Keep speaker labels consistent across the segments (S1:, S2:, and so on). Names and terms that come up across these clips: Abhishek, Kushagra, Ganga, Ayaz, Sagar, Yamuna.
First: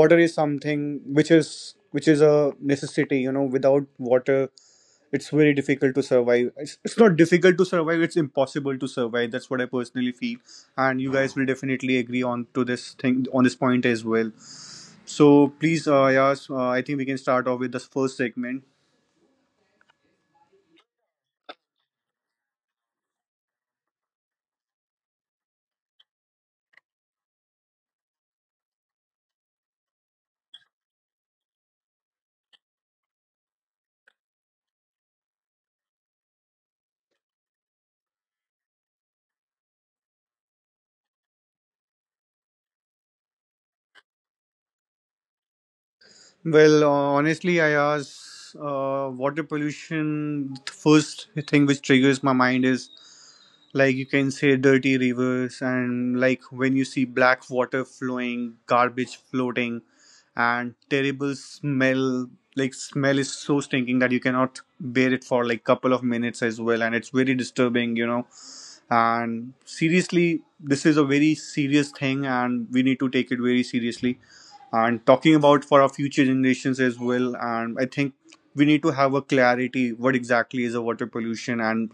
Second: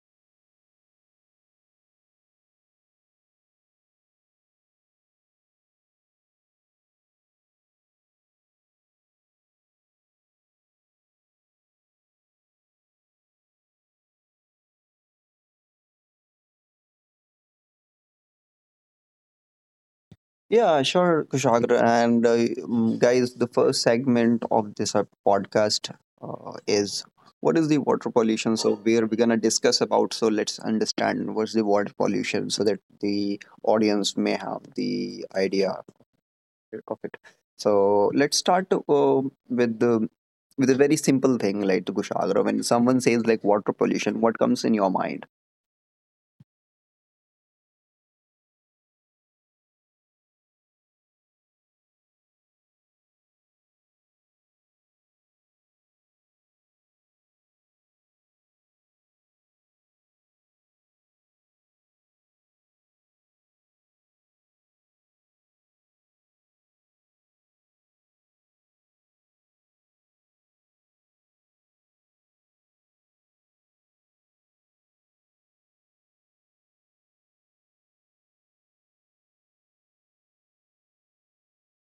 S1: water is something which is a necessity, you know, without water it's very difficult to survive. It's not difficult to survive, it's impossible to survive. That's what I personally feel, and you guys will definitely agree on to this thing on this point as well. So please Ayaz, I think we can start off with the first segment.
S2: Yeah, sure, Kushagra. And guys, the first segment of this podcast is, what is the water pollution? So where we're gonna discuss about. So let's understand what's the water pollution, so that the audience may have the idea of it. So let's start with the with a very simple thing like to Kushagra. When someone says like water pollution, what comes in your mind?
S1: Well, honestly, Ayaz, water pollution, the first thing which triggers my mind is like you can say dirty rivers, and like when you see black water flowing, garbage floating, and terrible smell. Like smell is so stinking that you cannot bear it for like couple of minutes as well, and it's very disturbing, you know. And seriously this is a very serious thing and we need to take it very seriously and talking about for our future generations as well. And I think we need to have a clarity what exactly is a water pollution, and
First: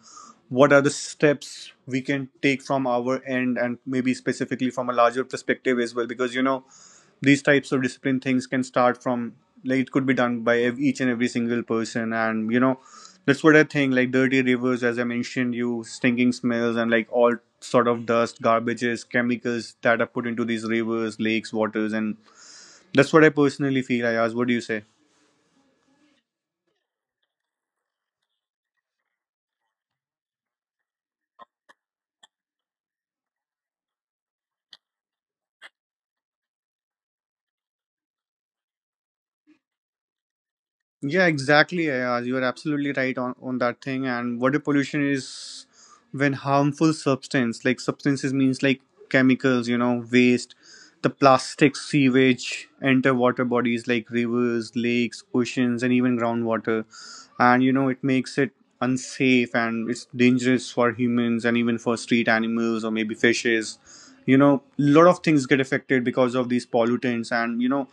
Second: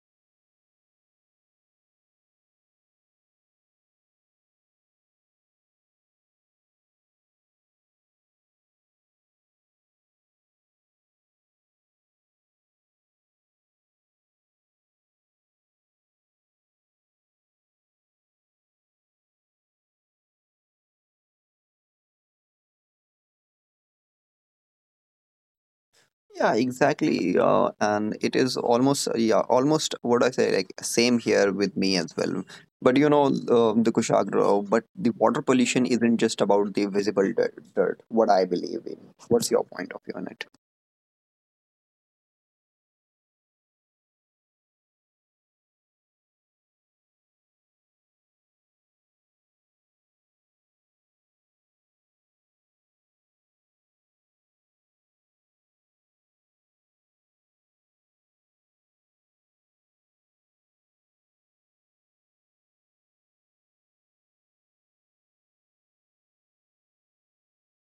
S1: what are the steps we can take from our end and maybe specifically from a larger perspective as well. Because you know these types of discipline things can start from, like it could be done by each and every single person. And you know that's what I think. Like dirty rivers, as I mentioned, you stinking smells, and like all sort of dust, garbages, chemicals that are put into these rivers, lakes, waters. And that's what I personally feel, Ayaz. What do you say?
S2: Yeah, exactly. And it is almost, yeah, almost what I say, like same here with me as well. But you know, the Kushagra, but the water pollution isn't just about the visible dirt, what I believe in. What's your point of view on it?
S1: Yeah, exactly, Ayaz. You are absolutely right on that thing. And water pollution is when harmful substance, like substances means like chemicals, you know, waste, the plastic sewage, enter water bodies like rivers, lakes, oceans, and even groundwater. And you know, it makes it unsafe and it's dangerous for humans and even for street animals or maybe fishes. You know, lot of things get affected because of these pollutants. And you know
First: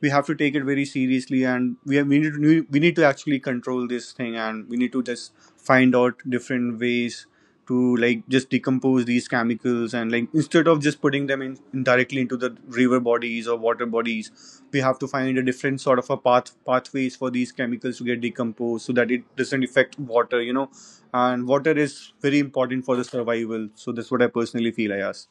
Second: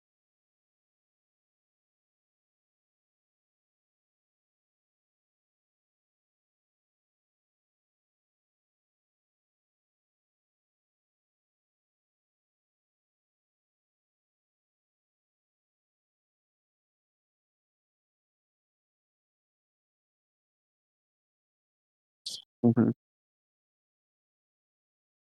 S1: we have to take it very seriously, and we have, we need to actually control this thing, and we need to just find out different ways to like just decompose these chemicals, and like instead of just putting them in directly into the river bodies or water bodies, we have to find a different sort of a pathways for these chemicals to get decomposed so that it doesn't affect water, you know. And water is very important for the survival. So that's what I personally feel, I ask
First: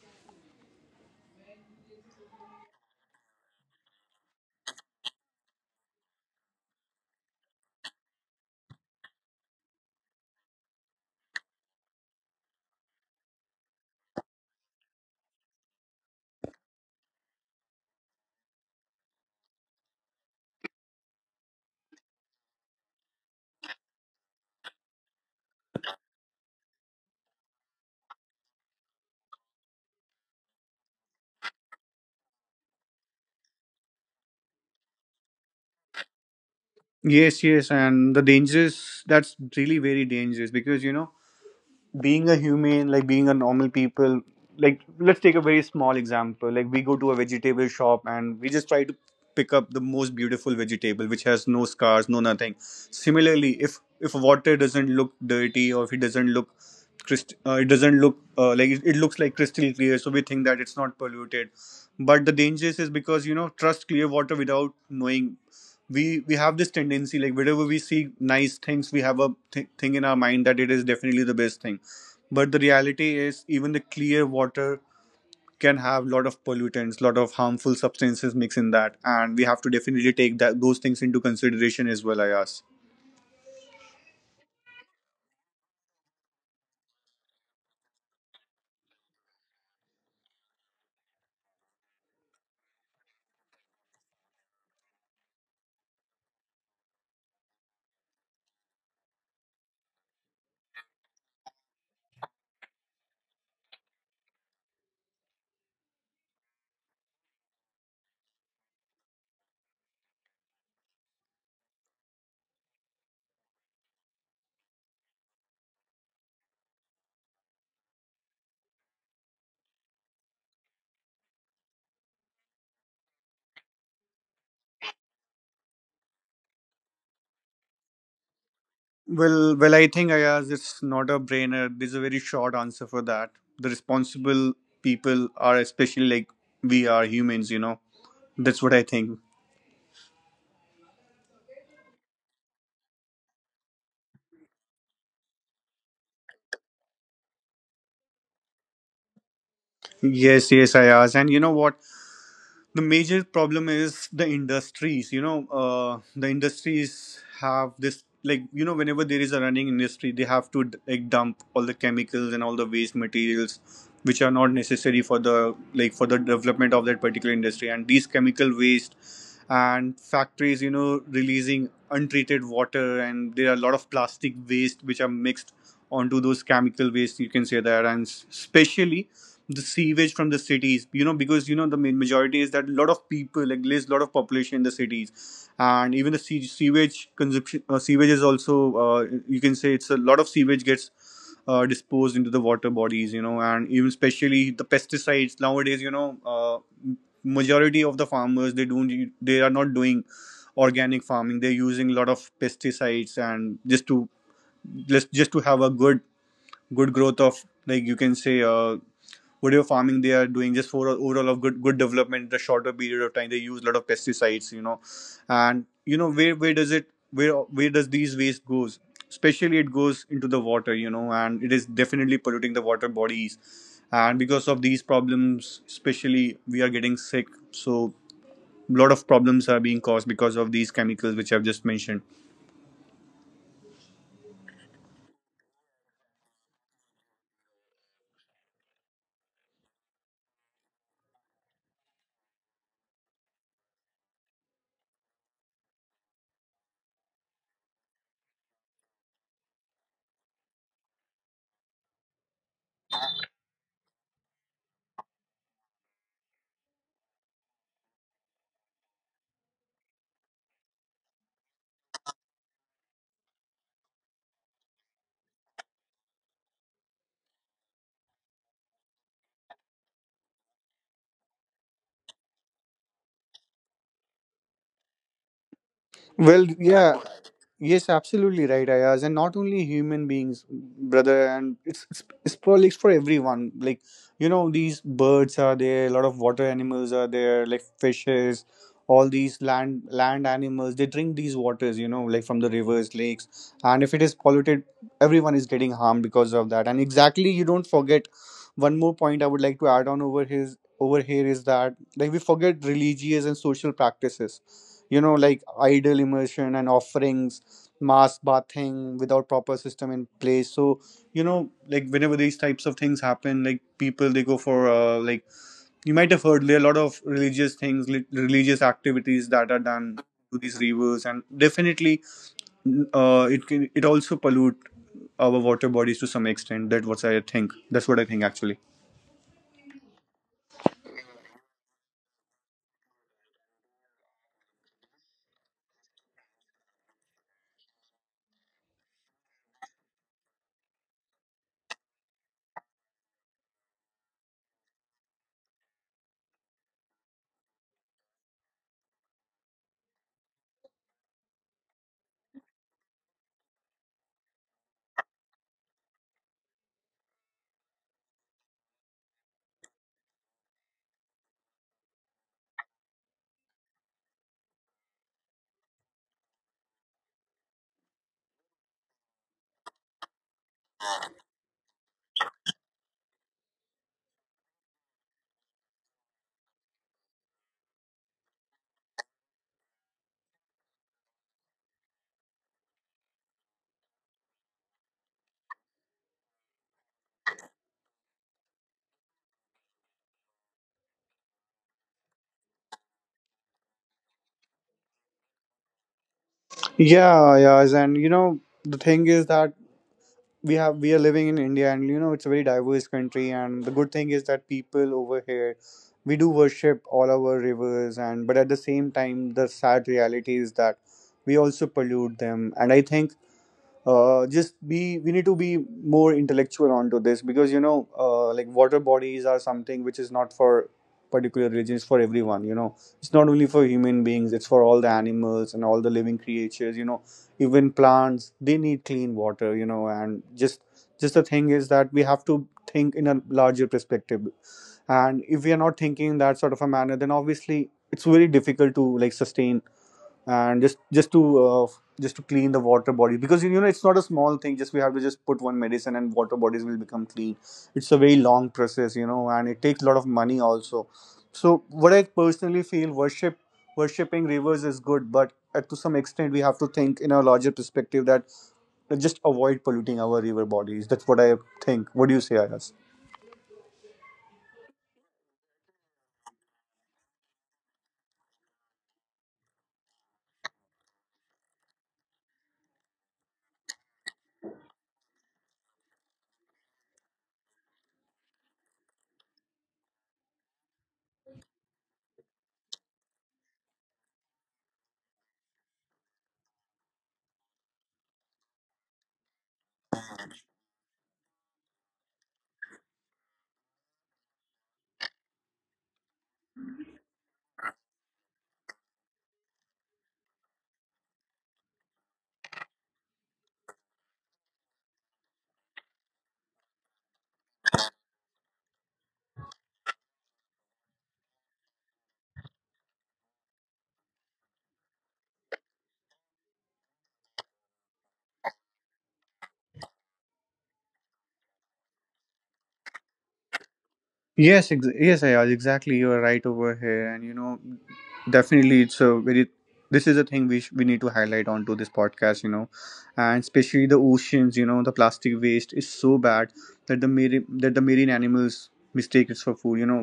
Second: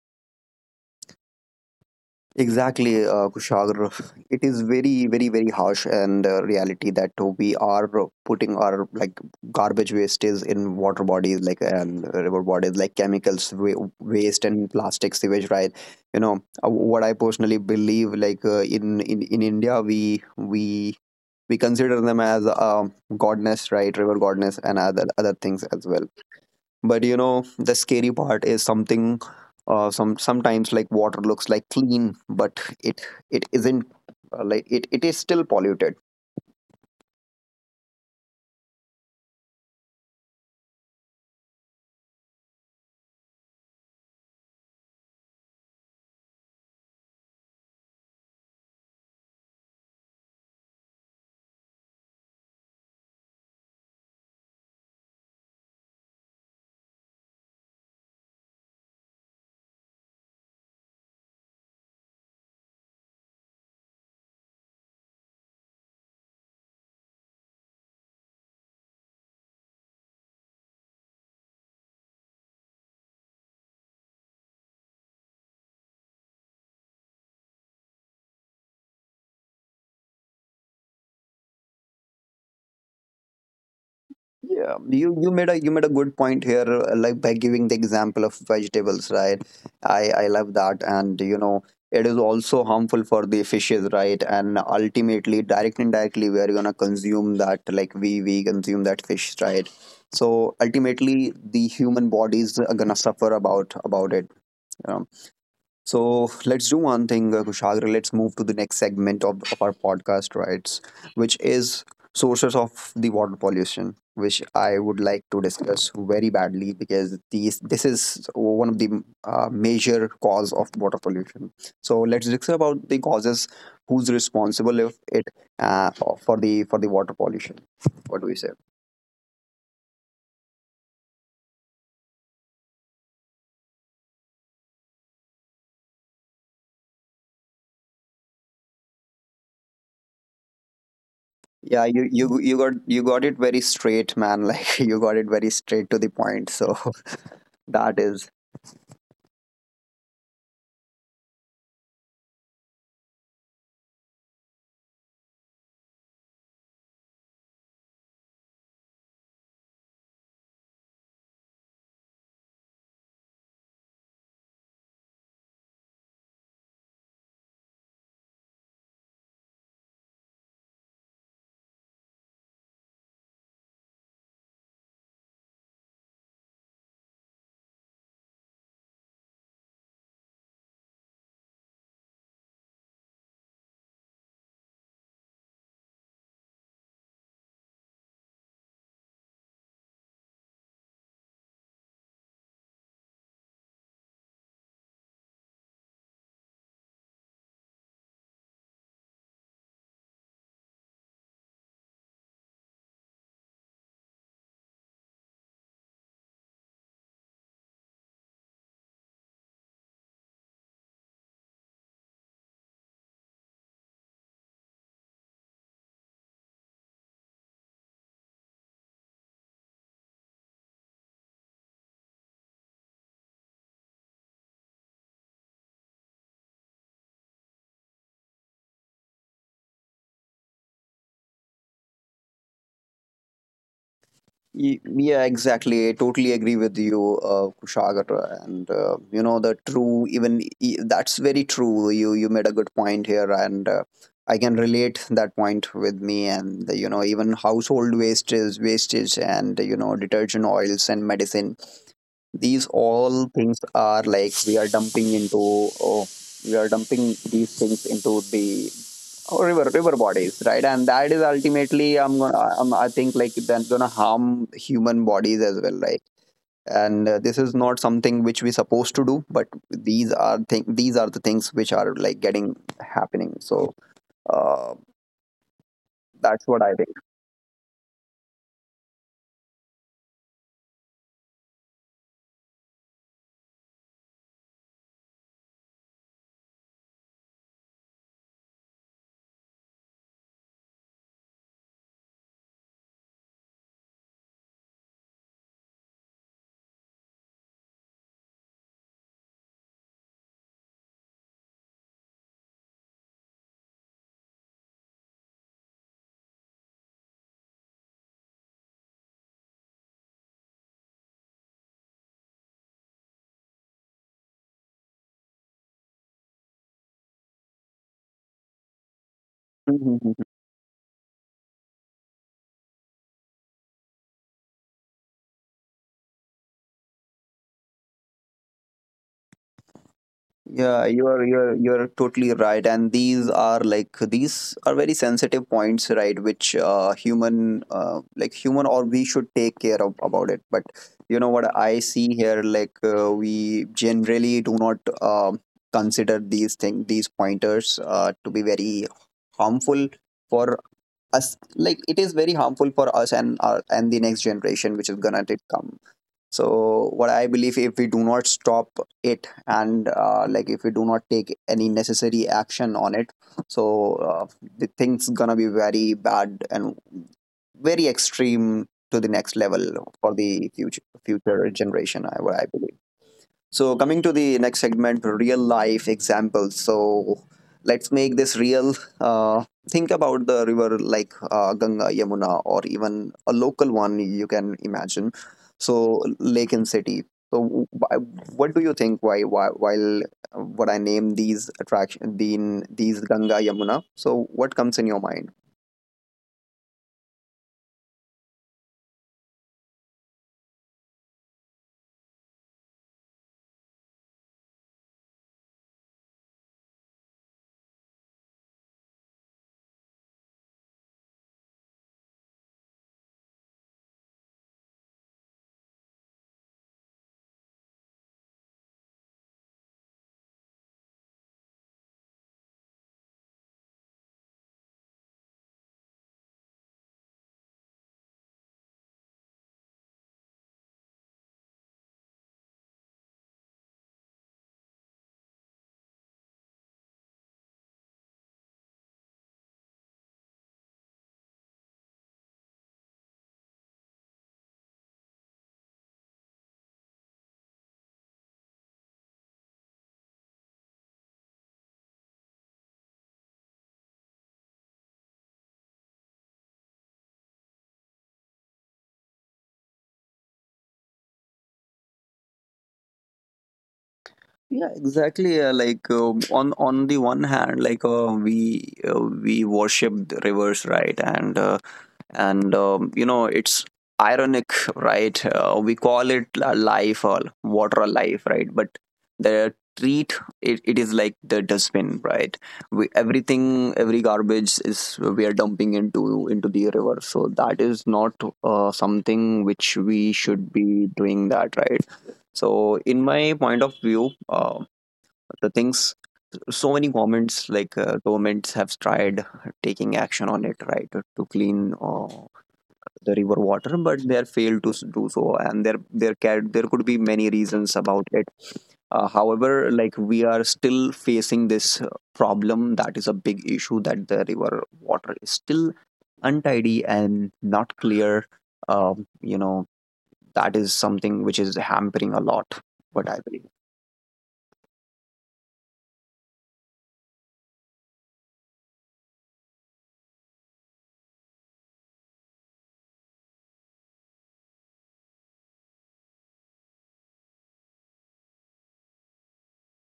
S2: Exactly, Kushagra. It is very, very, very harsh and reality that we are putting our like garbage wastes in water bodies, like and river bodies, like chemicals, waste, and plastic sewage, right? You know, what I personally believe, like in India, we consider them as godness, right? River godness and other things as well. But you know, the scary part is something. Sometimes like water looks like clean, but it isn't. It is still polluted.
S1: yes, yes, and the dangers, that's really very dangerous. Because you know, being a human, like being a normal people, like let's take a very small example. Like we go to a vegetable shop and we just try to pick up the most beautiful vegetable which has no scars, no nothing. Similarly, if water doesn't look dirty, or if it doesn't look crystal, it doesn't look like it looks like crystal clear, so we think that it's not polluted. But the danger is because you know trust clear water without knowing, we have this tendency, like whenever we see nice things we have a thing in our mind that it is definitely the best thing. But the reality is even the clear water can have lot of pollutants, lot of harmful substances mixed in that, and we have to definitely take that those things into consideration as well, Ayaz.
S2: Yeah, you you made a good point here, like by giving the example of vegetables, right? I love that, and you know, it is also harmful for the fishes, right? And ultimately, directly indirectly, we are gonna consume that, like we consume that fish, right? So ultimately, the human bodies are gonna suffer about it. So let's do one thing, Kushagra. Let's move to the next segment of our podcast, right? Which is sources of the water pollution, which I would like to discuss very badly, because these this is one of the major cause of water pollution. So let's discuss about the causes, who's responsible if it uh, for the water pollution. What do we say?
S1: Well, I think, Ayaz, it's not a brainer. There's a very short answer for that. The responsible people are, especially like we are humans, you know. That's what I think.
S2: Yeah, you, you got it very straight, man. Like you got it very straight to the point. So that is
S1: Yes, yes, Ayaz, and you know what, the major problem is the industries, you know. The industries have this, like you know, whenever there is a running industry they have to like dump all the chemicals and all the waste materials which are not necessary for the, like for the development of that particular industry. And these chemical waste and factories, you know, releasing untreated water, and there are a lot of plastic waste which are mixed onto those chemical waste, you can say that. And especially the sewage from the cities, you know, because you know the main majority is that a lot of people, like there's a lot of population in the cities, and even the sewage consumption, sewage is also, you can say, it's a lot of sewage gets disposed into the water bodies, you know. And even especially the pesticides nowadays, you know, majority of the farmers they don't they are not doing organic farming, they're using a lot of pesticides. And just to just to have a good good growth of, like you can say, whatever farming they are doing, just for overall of good good development in the shorter period of time, they use a lot of pesticides, you know. And you know where where does these waste goes? Especially it goes into the water, you know, and it is definitely polluting the water bodies. And because of these problems, especially we are getting sick. So a lot of problems are being caused because of these chemicals which I've just mentioned.
S2: Yeah, exactly. I totally agree with you, Kushagra. And you know, the true, even that's very true. You made a good point here, and I can relate that point with me. And you know, even household wastage, and you know, detergent oils and medicine. These all things are like we are dumping into. Oh, we are dumping these things into the or river river bodies, right? And that is ultimately I'm, I think like that's gonna harm human bodies as well, right? And this is not something which we're supposed to do, but these are the things which are like getting happening. So uh, that's
S1: Well,
S2: what I
S1: yeah, Yes, absolutely right, Ayaz. And not only human beings, brother. And it's for like for everyone. Like you know, these birds are there. A lot of water animals are there, like fishes. All these land animals, they drink these waters, you know, like from the rivers, lakes. And if it is polluted, everyone is getting harmed because of that. And exactly, you don't forget one more point I would like to add on over his over here is that like we forget religious and social practices. You know, like idol immersion and offerings, mass bathing without proper system in place. So you know, like whenever these types of things happen, like people they go for, like you might have heard there are a lot of religious things, religious activities that are done
S2: think.
S1: to these rivers. And definitely it can, it also pollute our water bodies to some extent. That what I think, that's what I think actually.
S2: Yeah, you are you're totally right, and these are like these are very sensitive points, right? Which human like human, or we should take care of about it. But you know what I see here, like we generally do not consider these thing these pointers to be very harmful for us. Like it is very harmful for us and our and the next generation, which is gonna to come. So what I believe, if we do not stop it, and like if we do not take any necessary action on it, so the thing's gonna be very bad and very extreme to the next level for the future generation, I what I believe. So, coming to the next segment, real life examples. So, let's make this real. Uh, think about the river like Ganga, Yamuna, or even a local one you can imagine. So, lake and city. So, what do you think? Why, while What I name these attraction, these Ganga, Yamuna. So, what comes in your mind?
S1: Yeah, yeah, and you know, the thing is that we have, we are living in India, and you know it's a very diverse country. And the good thing is that people over here, we do worship all our rivers. And but at the same time, the sad reality is that we also pollute them. And I think just be we need to be more intellectual onto this, because you know like water bodies are something which is not for particular religions, for everyone, you know. It's not only for human beings, it's for all the animals and all the living creatures, you know. Even plants, they need clean water, you know. And just the thing is that we have to think in a larger perspective. And if we are not thinking in that sort of a manner, then obviously it's very difficult to like sustain. And just to clean the water body, because you know it's not a small thing, just we have to just put one medicine and water bodies will become clean. It's a very long process, you know, and it takes a lot of money also. So what I personally feel, worshipping rivers is good, but at, to some extent we have to think in a larger perspective that just avoid polluting our river bodies. That's what I think. What do you say, Ayaz?
S2: Yeah, exactly. On the one hand, like we worship the rivers, right? And you know it's ironic, right? We call it a life or water alive, right? But the treat it, it is like the dustbin, right? We, everything every garbage is we are dumping into the river. So that is not something which we should be doing that, right? So in my point of view, the things so many governments, like governments have tried taking action on it, right? To clean the river water, but they are failed to do so, and there can there could be many reasons about it. However, like we are still facing this problem, that is a big issue that the river water is still untidy and not clear. You know, that is something which is hampering a lot, what I believe.
S1: Yes, yes, Ayaz, exactly. You are right over here, and you know, definitely, it's a very. This is a thing we we need to highlight onto this podcast, you know. And especially the oceans, you know, the plastic waste is so bad that the marine animals mistake it for food. You know,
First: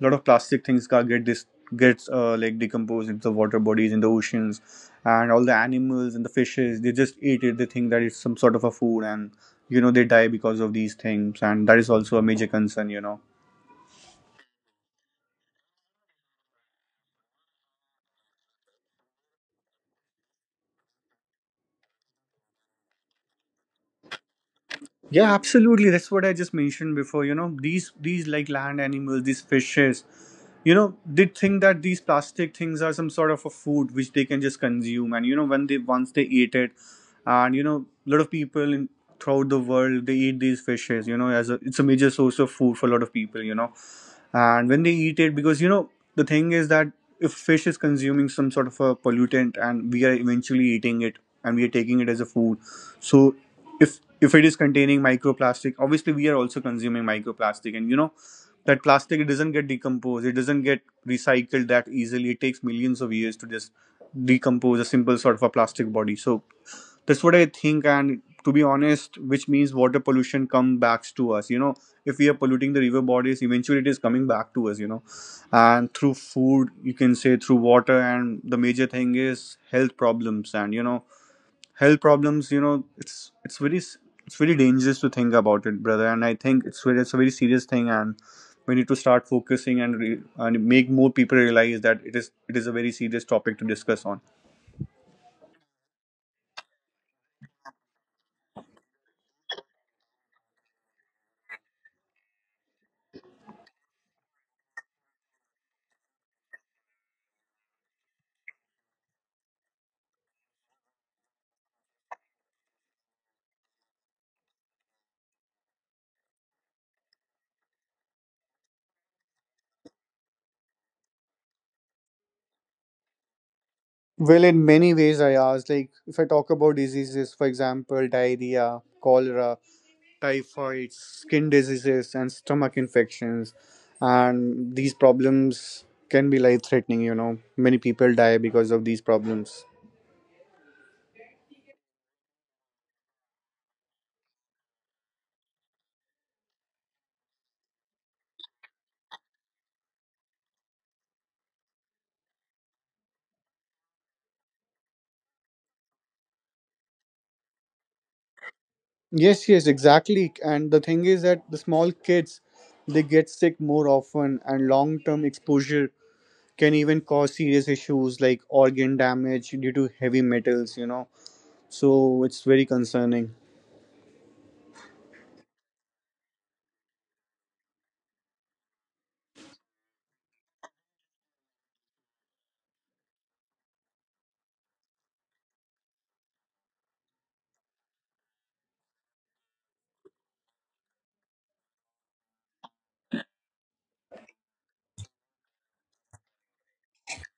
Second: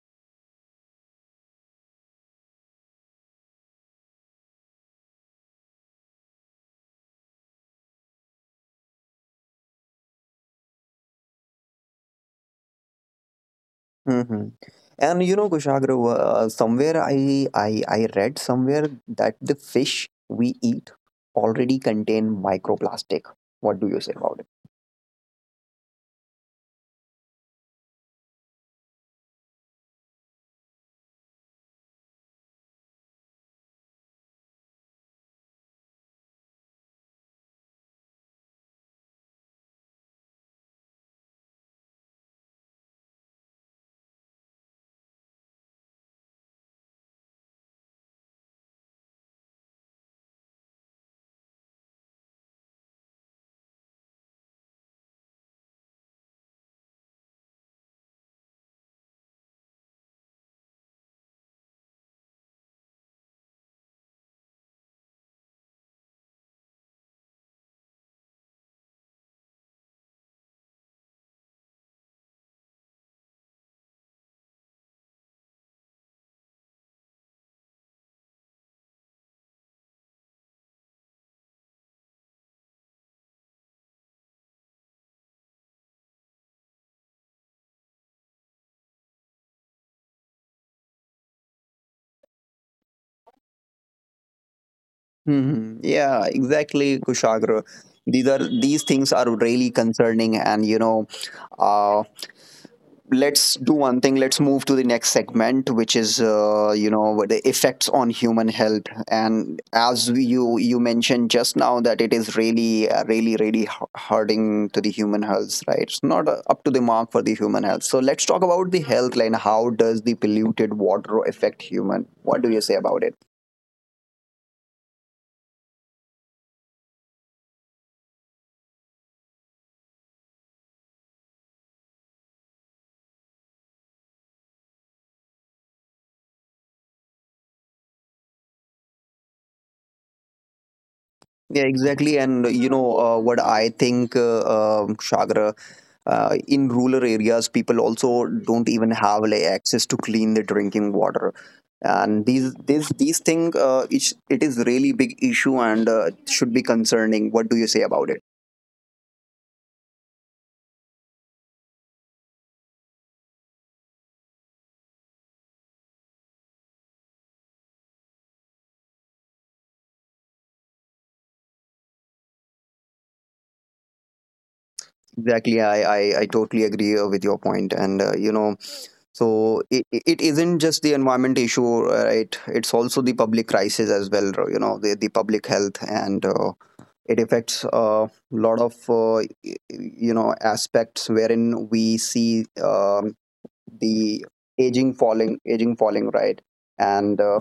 S1: a lot of plastic things gets like decomposed into the water bodies in the oceans, and all the animals and the fishes they just eat it. They think that it's some sort of a food, and you know they die because of these things, and that is also a major concern.
S2: Mhm. And you know, Kushagra, somewhere I read somewhere that the fish we eat already contain microplastic. What do you say about it?
S1: Yeah, absolutely. That's what I just mentioned before. You know, these like land animals, these fishes, they think that these plastic things are some sort of a food which they can just consume. And you know, when they once they eat it, a lot of people in throughout the world they eat these fishes. You know, as a it's a major source of food for a lot of people. You know, and when they eat it, because the thing is that if fish is consuming some sort of a pollutant, and we are eventually eating it, and we are taking it as a food, so if it is containing microplastic, obviously we are also consuming microplastic. And that plastic, it doesn't get decomposed, it doesn't get recycled that easily. It takes millions of years to just decompose a simple sort of a plastic body. So that's what I think, and to be honest, which means water pollution come back to us. If we are polluting the river bodies, eventually it is coming back to us, and through food, you can say, through water. And the major thing is health problems, and health problems, it's very it's very dangerous to think about it, brother. And I think it's very, it's a very serious thing, and we need to start focusing and and make more people realize that it is a very serious topic to discuss on.
S2: Hmm. Yeah, exactly, Kushagra. These are these things are really concerning, and you know, uh, let's do one thing, let's move to the next segment, which is you know, the effects on human health. And as you mentioned just now, that it is really really really hurting to the human health, right? It's not up to the mark for the human health. So let's talk about the health line, how does the polluted water affect human? What do you say about it?
S1: Well, in many ways, I asked. Like, if I talk about diseases, for example, diarrhea, cholera, typhoid, skin diseases, and stomach infections, and these problems can be life threatening, you know. Many people die because of these problems.
S2: Yeah, exactly. And you know, Shagra, in rural areas, people also don't even have like access to clean their drinking water, and these thing, it is really big issue, and should be concerning. What do you say about it?
S1: Yes, yes, exactly. And the thing is that the small kids, they get sick more often, and long-term exposure can even cause serious issues like organ damage due to heavy metals, you know. So it's very concerning.
S2: Exactly, I totally agree with your point, and you know, so it isn't just the environment issue, right? It's also the public crisis as well, you know, the public health, and it affects a lot of you know aspects, wherein we see the aging falling, right? And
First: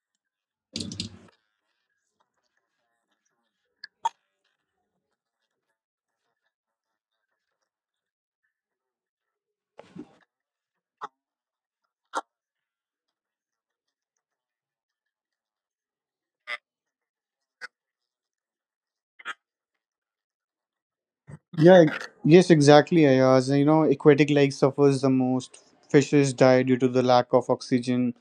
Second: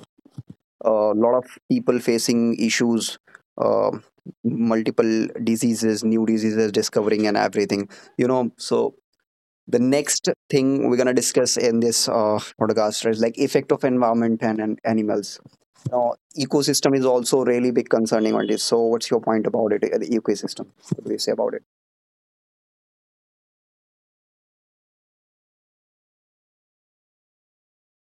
S2: a lot of people facing issues, um multiple diseases, new diseases discovering and everything, you know. So the next thing we're going to discuss in this podcast is like effect of environment and animals. Now ecosystem is also really big concerning on this. So what's your point about it, the ecosystem? What do you say about it?
S1: Yeah, yes, exactly, Ayaz. You know, aquatic life suffers the most. Fishes die due to the lack of oxygen.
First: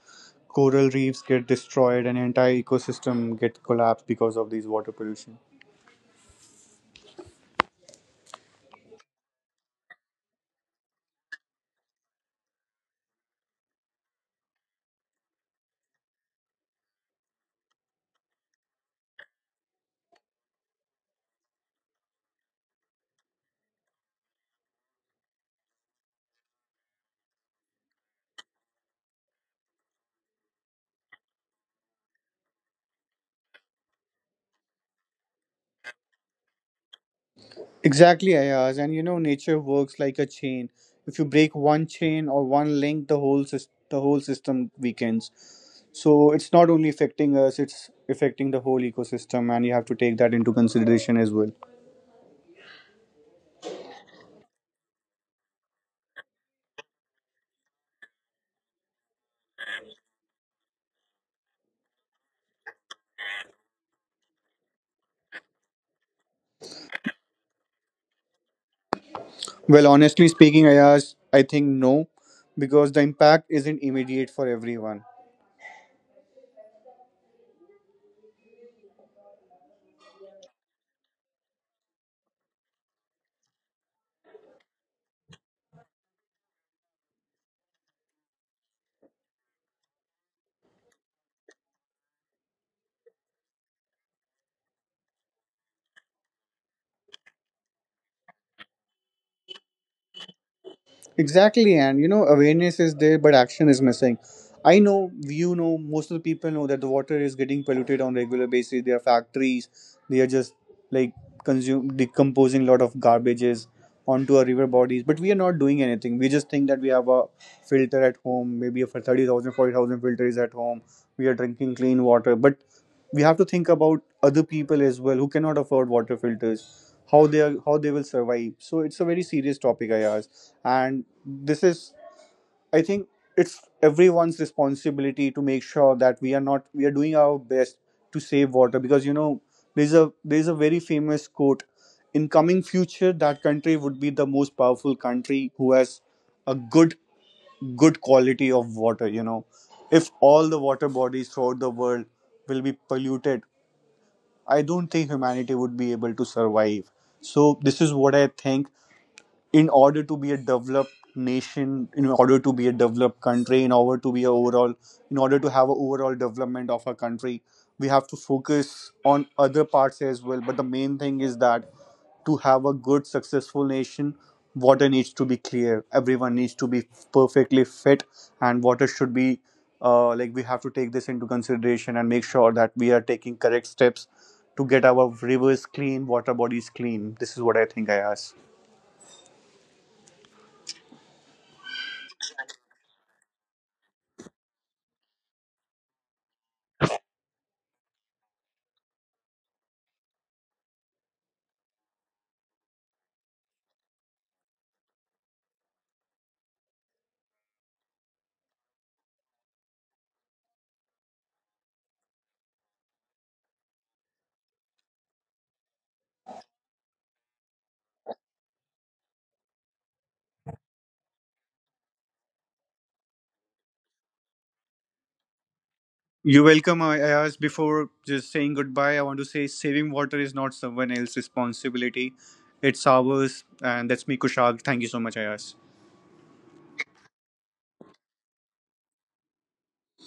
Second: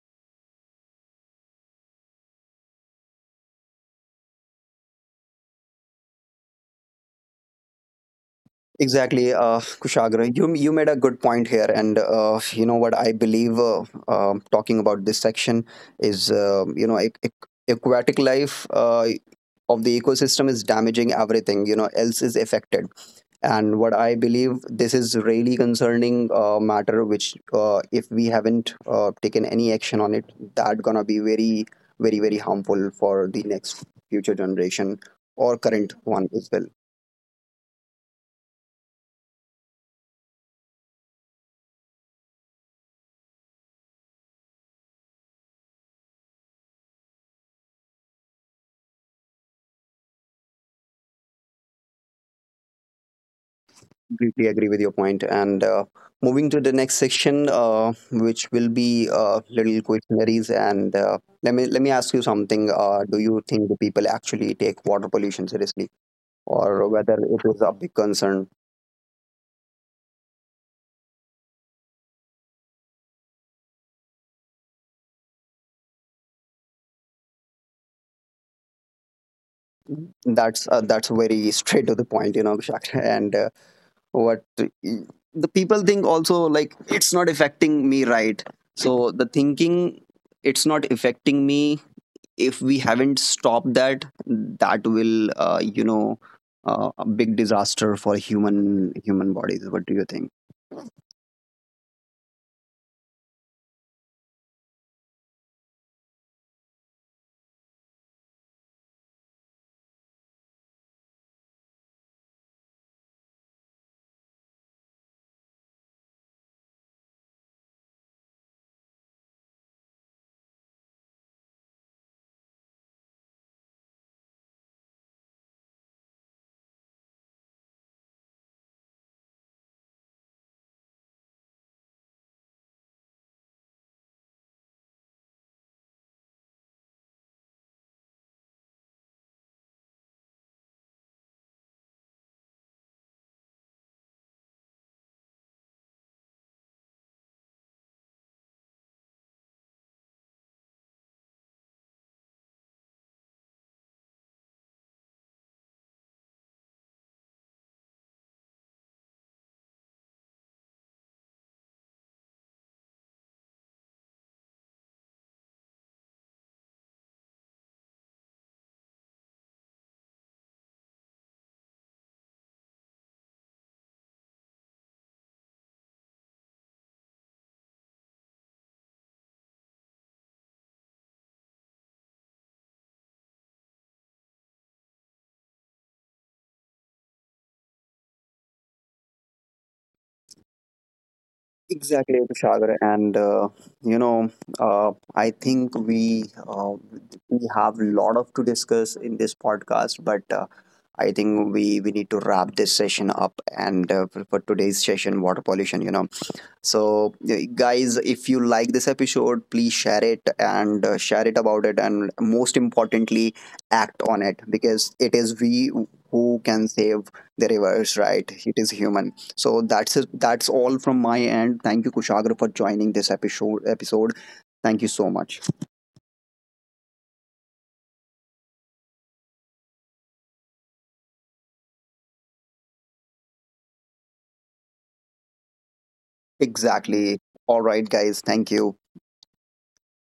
S1: Coral reefs get destroyed, and entire ecosystem get collapsed because of these water pollution.
S2: Exactly, Kushagra, you made a good point here, and you know what I believe, talking about this section is, you know, aquatic life of the ecosystem is damaging, everything you know else is affected. And what I believe, this is really concerning matter, which if we haven't taken any action on it, that gonna be very very very harmful for the next future generation or current one as well.
S1: Exactly, Ayaz. And you know, nature works like a chain. If you break one chain or one link, the whole system weakens. So it's not only affecting us; it's affecting the whole ecosystem, and you have to take that into consideration as well.
S2: Completely agree with your point. And moving to the next section, which will be little questionnaires, and let me ask you something. Do you think the people actually take water pollution seriously, or whether it is a big concern?
S1: Well, honestly speaking, Ayaz, I think no, because the impact isn't immediate for everyone.
S2: That's that's very straight to the point, you know, Abhishek. And what the people think also, like it's not affecting me, right? So the thinking, it's not affecting me. If we haven't stopped that, that will you know, a big disaster for human human bodies. What do you think?
S1: Exactly, and you know, awareness is there, but action is missing. I know, you know, most of the people know that the water is getting polluted on regular basis. There are factories, they are just like consume decomposing a lot of garbages onto our river bodies. But we are not doing anything. We just think that we have a filter at home, maybe a 30,000, forty thousand 40,000 filter is at home. We are drinking clean water, but we have to think about other people as well who cannot afford water filters, how they are, how they will survive. So it's a very serious topic, I ask. And this is, I think, it's everyone's responsibility to make sure that we are not we are doing our best to save water. Because you know, there's a very famous quote in coming future that country would be the most powerful country who has a good quality of water, you know. If all the water bodies throughout the world will be polluted, I don't think humanity would be able to survive. So this is what I think. In order to be a developed nation, in order to be a developed country, in order to have a overall development of our country, we have to focus on other parts as well. But the main thing is that to have a good successful nation, water needs to be clear, everyone needs to be perfectly fit, and water should be like, we have to take this into consideration and make sure that we are taking correct steps to get our rivers clean, water bodies clean. This is what I think, I ask.
S2: Exactly, Sagar, and you know, I think we have a lot of to discuss in this podcast, but I think we need to wrap this session up. And for today's session, water pollution, you know. So yeah, guys, if you like this episode, please share it, and share it about it, and most importantly, act on it, because it is we who can save the rivers, right? It is human. So that's it, that's all from my end. Thank you, Kushagra, for joining this episode. Thank you so much.
S1: You're welcome, Ayaz. Before just saying goodbye, I want to say saving water is not someone else's responsibility. It's ours. And that's me, Kushal. Thank you so much, Ayaz.
S2: Exactly. All right, guys, thank you.